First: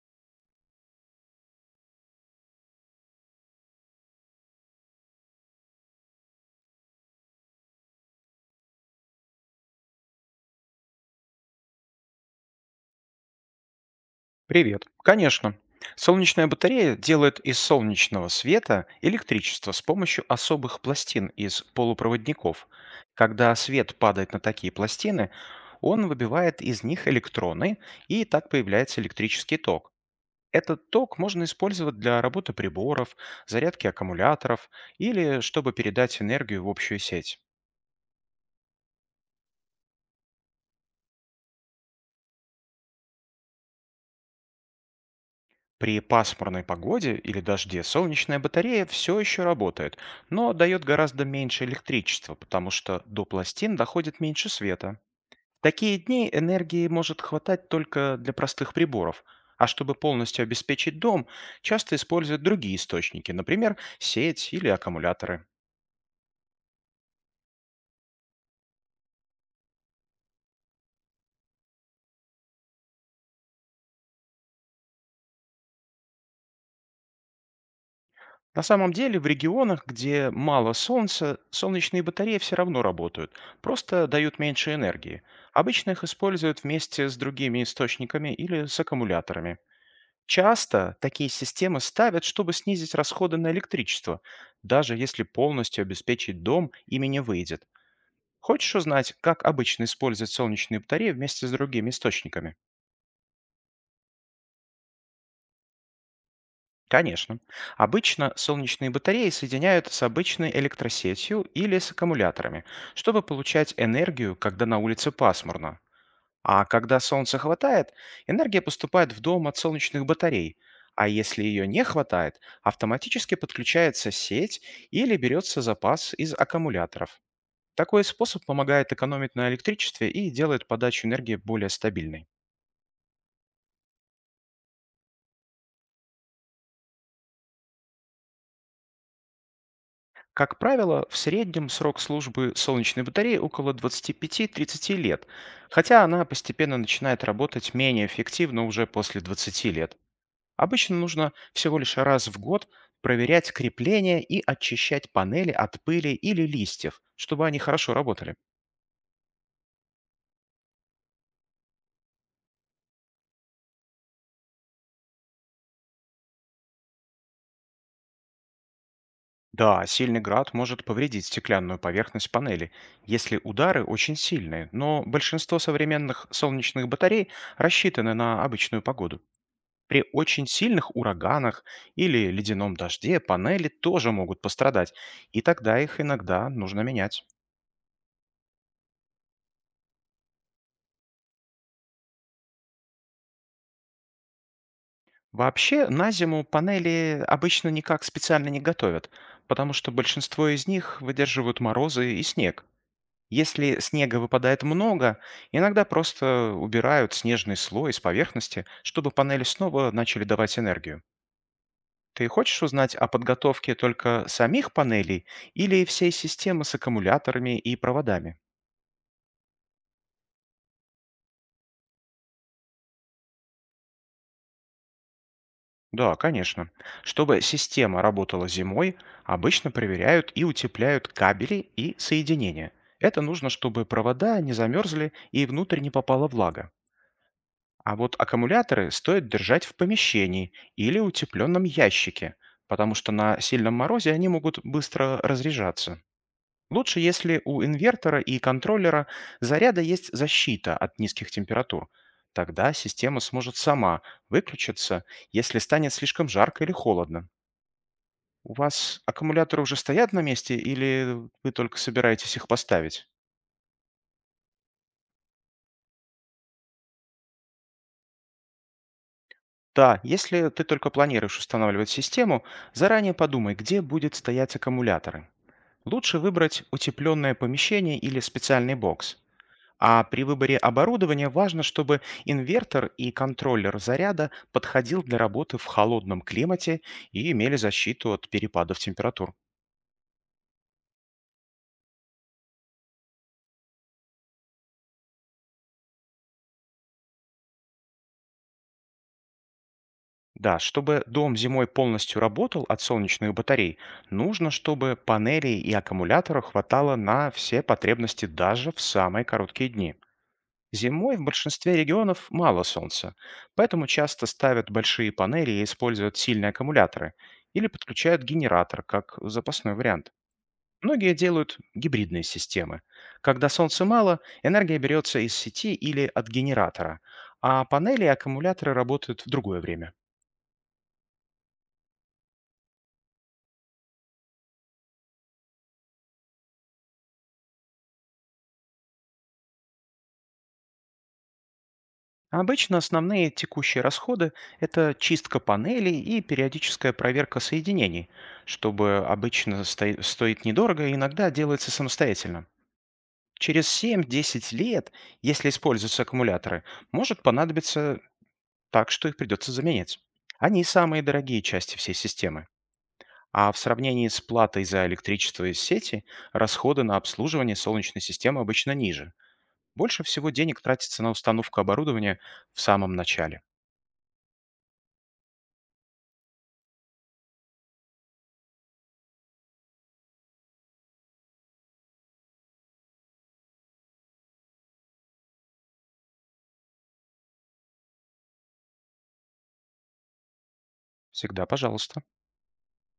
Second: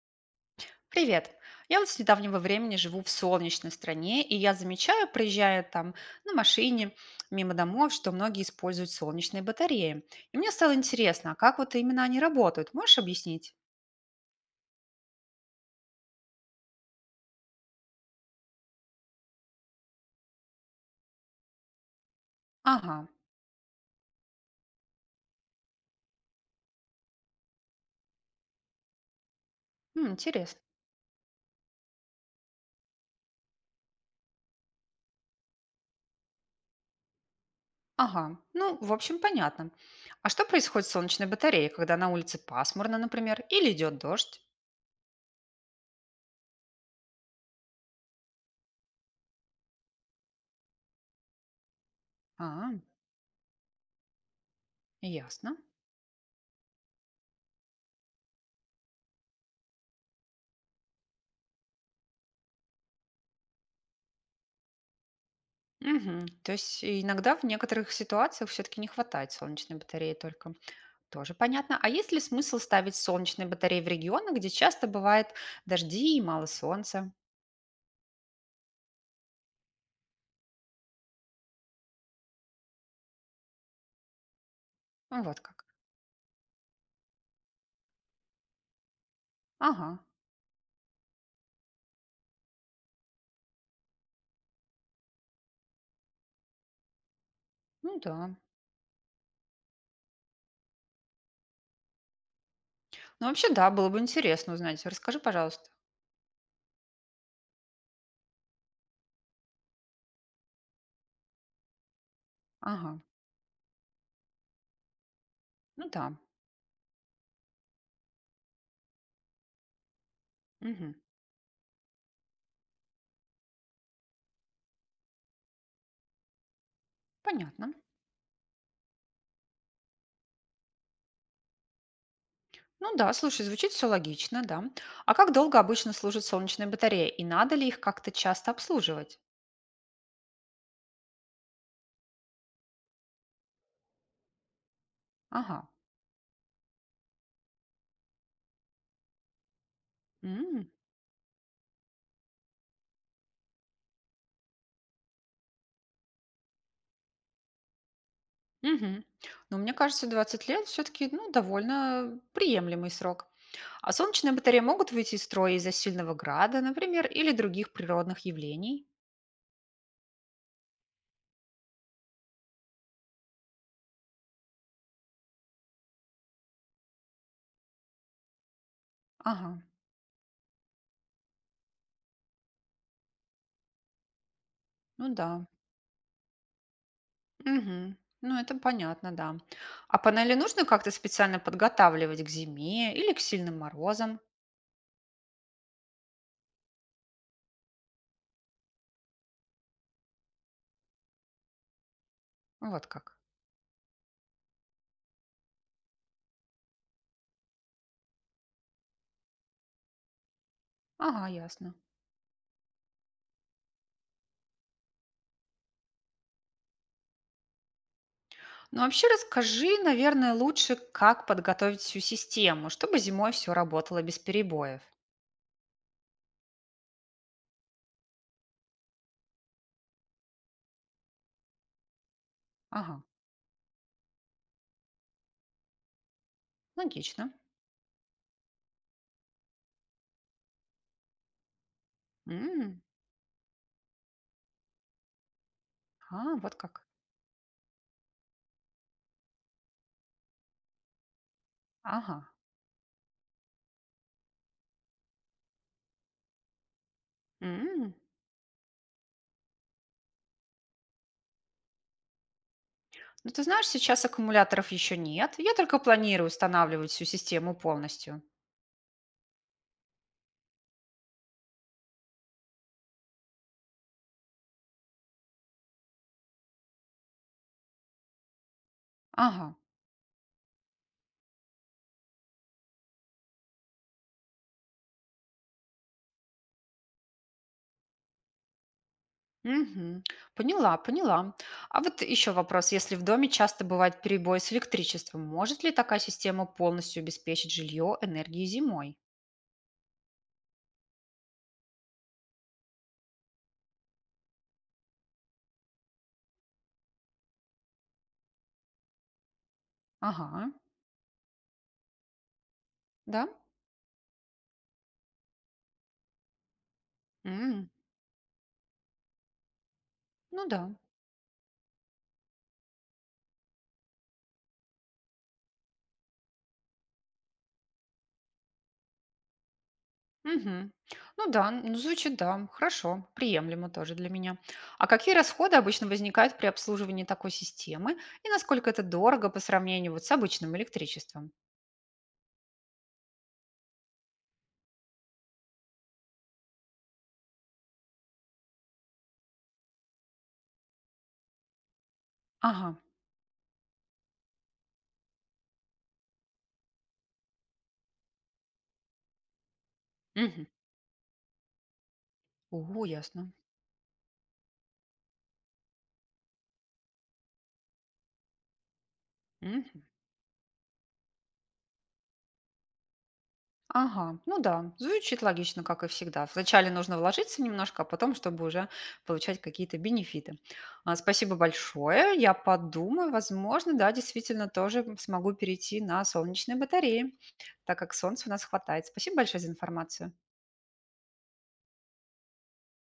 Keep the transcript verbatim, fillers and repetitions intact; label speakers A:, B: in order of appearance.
A: Привет! Я вот с недавнего времени живу в солнечной стране, и я замечаю, проезжая там на машине мимо домов, что многие используют солнечные батареи. И мне стало интересно, а как вот именно они работают? Можешь объяснить?
B: Привет. Конечно. Солнечная батарея делает из солнечного света электричество с помощью особых пластин из полупроводников.
A: Ага.
B: Когда свет падает на такие пластины, он выбивает из них электроны, и так появляется электрический ток.
A: М, интересно.
B: Этот ток можно использовать для работы приборов, зарядки аккумуляторов или чтобы передать энергию в общую сеть.
A: Ага, ну, в общем, понятно. А что происходит с солнечной батареей, когда на улице пасмурно, например, или идет дождь?
B: При пасмурной погоде или дожде солнечная батарея все еще работает, но дает гораздо меньше электричества, потому
A: А,
B: что до пластин доходит меньше света.
A: ясно.
B: В такие дни энергии может хватать только для простых приборов, а чтобы полностью обеспечить дом, часто используют другие источники, например, сеть или аккумуляторы.
A: Мгм. То есть иногда в некоторых ситуациях все-таки не хватает солнечной батареи только. Тоже понятно. А есть ли смысл ставить солнечные батареи в регионах, где часто бывает дожди и мало солнца?
B: На самом деле в регионах, где мало солнца, солнечные батареи все равно работают, просто дают меньше
A: Ну,
B: энергии.
A: вот как.
B: Обычно их используют вместе с другими источниками или с аккумуляторами.
A: Ага,
B: Часто такие системы ставят, чтобы снизить расходы на электричество, даже если полностью обеспечить дом ими не выйдет.
A: ну да.
B: Хочешь узнать, как обычно использовать солнечные батареи вместе с другими источниками?
A: Ну вообще да, было бы интересно узнать. Расскажи, пожалуйста.
B: Конечно. Обычно солнечные батареи соединяют с обычной электросетью или с аккумуляторами,
A: Ага,
B: чтобы получать энергию, когда на улице пасмурно.
A: ну да.
B: А когда солнца хватает, энергия поступает в дом от солнечных батарей,
A: Мгм.
B: а если ее не хватает, автоматически подключается сеть или берется запас из аккумуляторов.
A: Понятно.
B: Такой способ помогает экономить на электричестве и делает подачу энергии более стабильной.
A: Ну да, слушай, звучит все логично, да. А как долго обычно служат солнечные батареи? И надо ли их как-то часто обслуживать?
B: Как правило, в среднем срок службы солнечной батареи около 25-30 лет,
A: Ага.
B: хотя она постепенно начинает работать менее эффективно уже после двадцати лет.
A: М,
B: Обычно нужно всего лишь раз в год проверять крепления и очищать панели от пыли или листьев, чтобы они хорошо работали.
A: мгм. Ну, мне кажется, двадцать лет все-таки, ну, довольно приемлемый срок. А солнечные батареи могут выйти из строя из-за сильного града, например, или других природных явлений?
B: Да, сильный град может повредить стеклянную поверхность панели, если удары очень сильные, но большинство современных солнечных батарей рассчитаны на обычную погоду.
A: Ага,
B: При очень сильных ураганах или ледяном дожде панели тоже могут пострадать,
A: ну да.
B: и тогда их иногда нужно менять.
A: Мгм. Ну, это понятно, да. А панели нужно как-то специально подготавливать к зиме или к сильным морозам?
B: Вообще, на зиму панели обычно никак специально не готовят, потому что большинство из них выдерживают морозы и снег.
A: Вот как.
B: Если снега выпадает много, иногда просто убирают снежный слой с поверхности, чтобы панели снова начали давать энергию.
A: Ага, ясно.
B: Ты хочешь узнать о подготовке только самих панелей или всей системы с аккумуляторами и проводами?
A: Ну, вообще расскажи, наверное, лучше, как подготовить всю систему, чтобы зимой все работало без перебоев.
B: Да, конечно. Чтобы система работала зимой, обычно проверяют и утепляют кабели и соединения.
A: Ага,
B: Это нужно, чтобы провода не замерзли и внутрь не попала влага.
A: логично.
B: А вот аккумуляторы стоит держать в помещении или утепленном ящике,
A: М,
B: потому что на сильном морозе они могут быстро разряжаться.
A: А, вот как.
B: Лучше, если у инвертора и контроллера заряда есть защита от низких температур.
A: Ага.
B: Тогда система сможет сама выключиться, если станет слишком жарко или холодно.
A: М.
B: У вас аккумуляторы уже стоят на месте или вы только собираетесь их поставить?
A: Ну, ты знаешь, сейчас аккумуляторов еще нет. Я только планирую устанавливать всю систему полностью.
B: Да, если ты только планируешь устанавливать систему, заранее подумай, где будет стоять аккумуляторы. Лучше выбрать утепленное помещение или специальный бокс.
A: Ага.
B: А при выборе оборудования важно, чтобы инвертор и контроллер заряда подходил для работы в холодном климате и имели защиту от перепадов температур.
A: Мгм. Поняла, поняла. А вот еще вопрос. Если в доме часто бывает перебой с электричеством, может ли такая система полностью обеспечить жилье энергией зимой?
B: Да, чтобы дом зимой полностью работал от солнечных батарей, нужно, чтобы панелей и аккумулятора хватало на все потребности даже в самые короткие дни.
A: Ага.
B: Зимой в большинстве регионов мало солнца,
A: Да?
B: поэтому часто ставят большие панели и используют сильные аккумуляторы или
A: М,
B: подключают генератор как запасной вариант.
A: Ну да.
B: Многие делают гибридные системы. Когда солнца мало, энергия берется из сети или от генератора, а панели и аккумуляторы работают в другое время.
A: Мгм. Ну да, ну звучит да. Хорошо. Приемлемо тоже для меня. А какие расходы обычно возникают при обслуживании такой системы и насколько это дорого по сравнению вот с обычным электричеством?
B: Обычно основные текущие расходы — это чистка панелей и периодическая проверка соединений, чтобы обычно сто- стоит недорого и иногда делается самостоятельно.
A: Ага.
B: Через семь десять лет, если используются аккумуляторы, может понадобиться так, что их придется заменять.
A: Мгм.
B: Они самые дорогие части всей системы.
A: О, ясно.
B: А в сравнении с платой за электричество из сети, расходы на обслуживание солнечной системы обычно ниже.
A: Мгм.
B: Больше всего денег тратится на установку оборудования в самом начале.
A: Ага. Ну да, звучит логично, как и всегда. Вначале нужно вложиться немножко, а потом, чтобы уже получать какие-то бенефиты. А, спасибо большое. Я подумаю, возможно, да, действительно тоже смогу перейти на солнечные батареи, так как солнца у нас хватает. Спасибо большое за информацию.
B: Всегда, пожалуйста.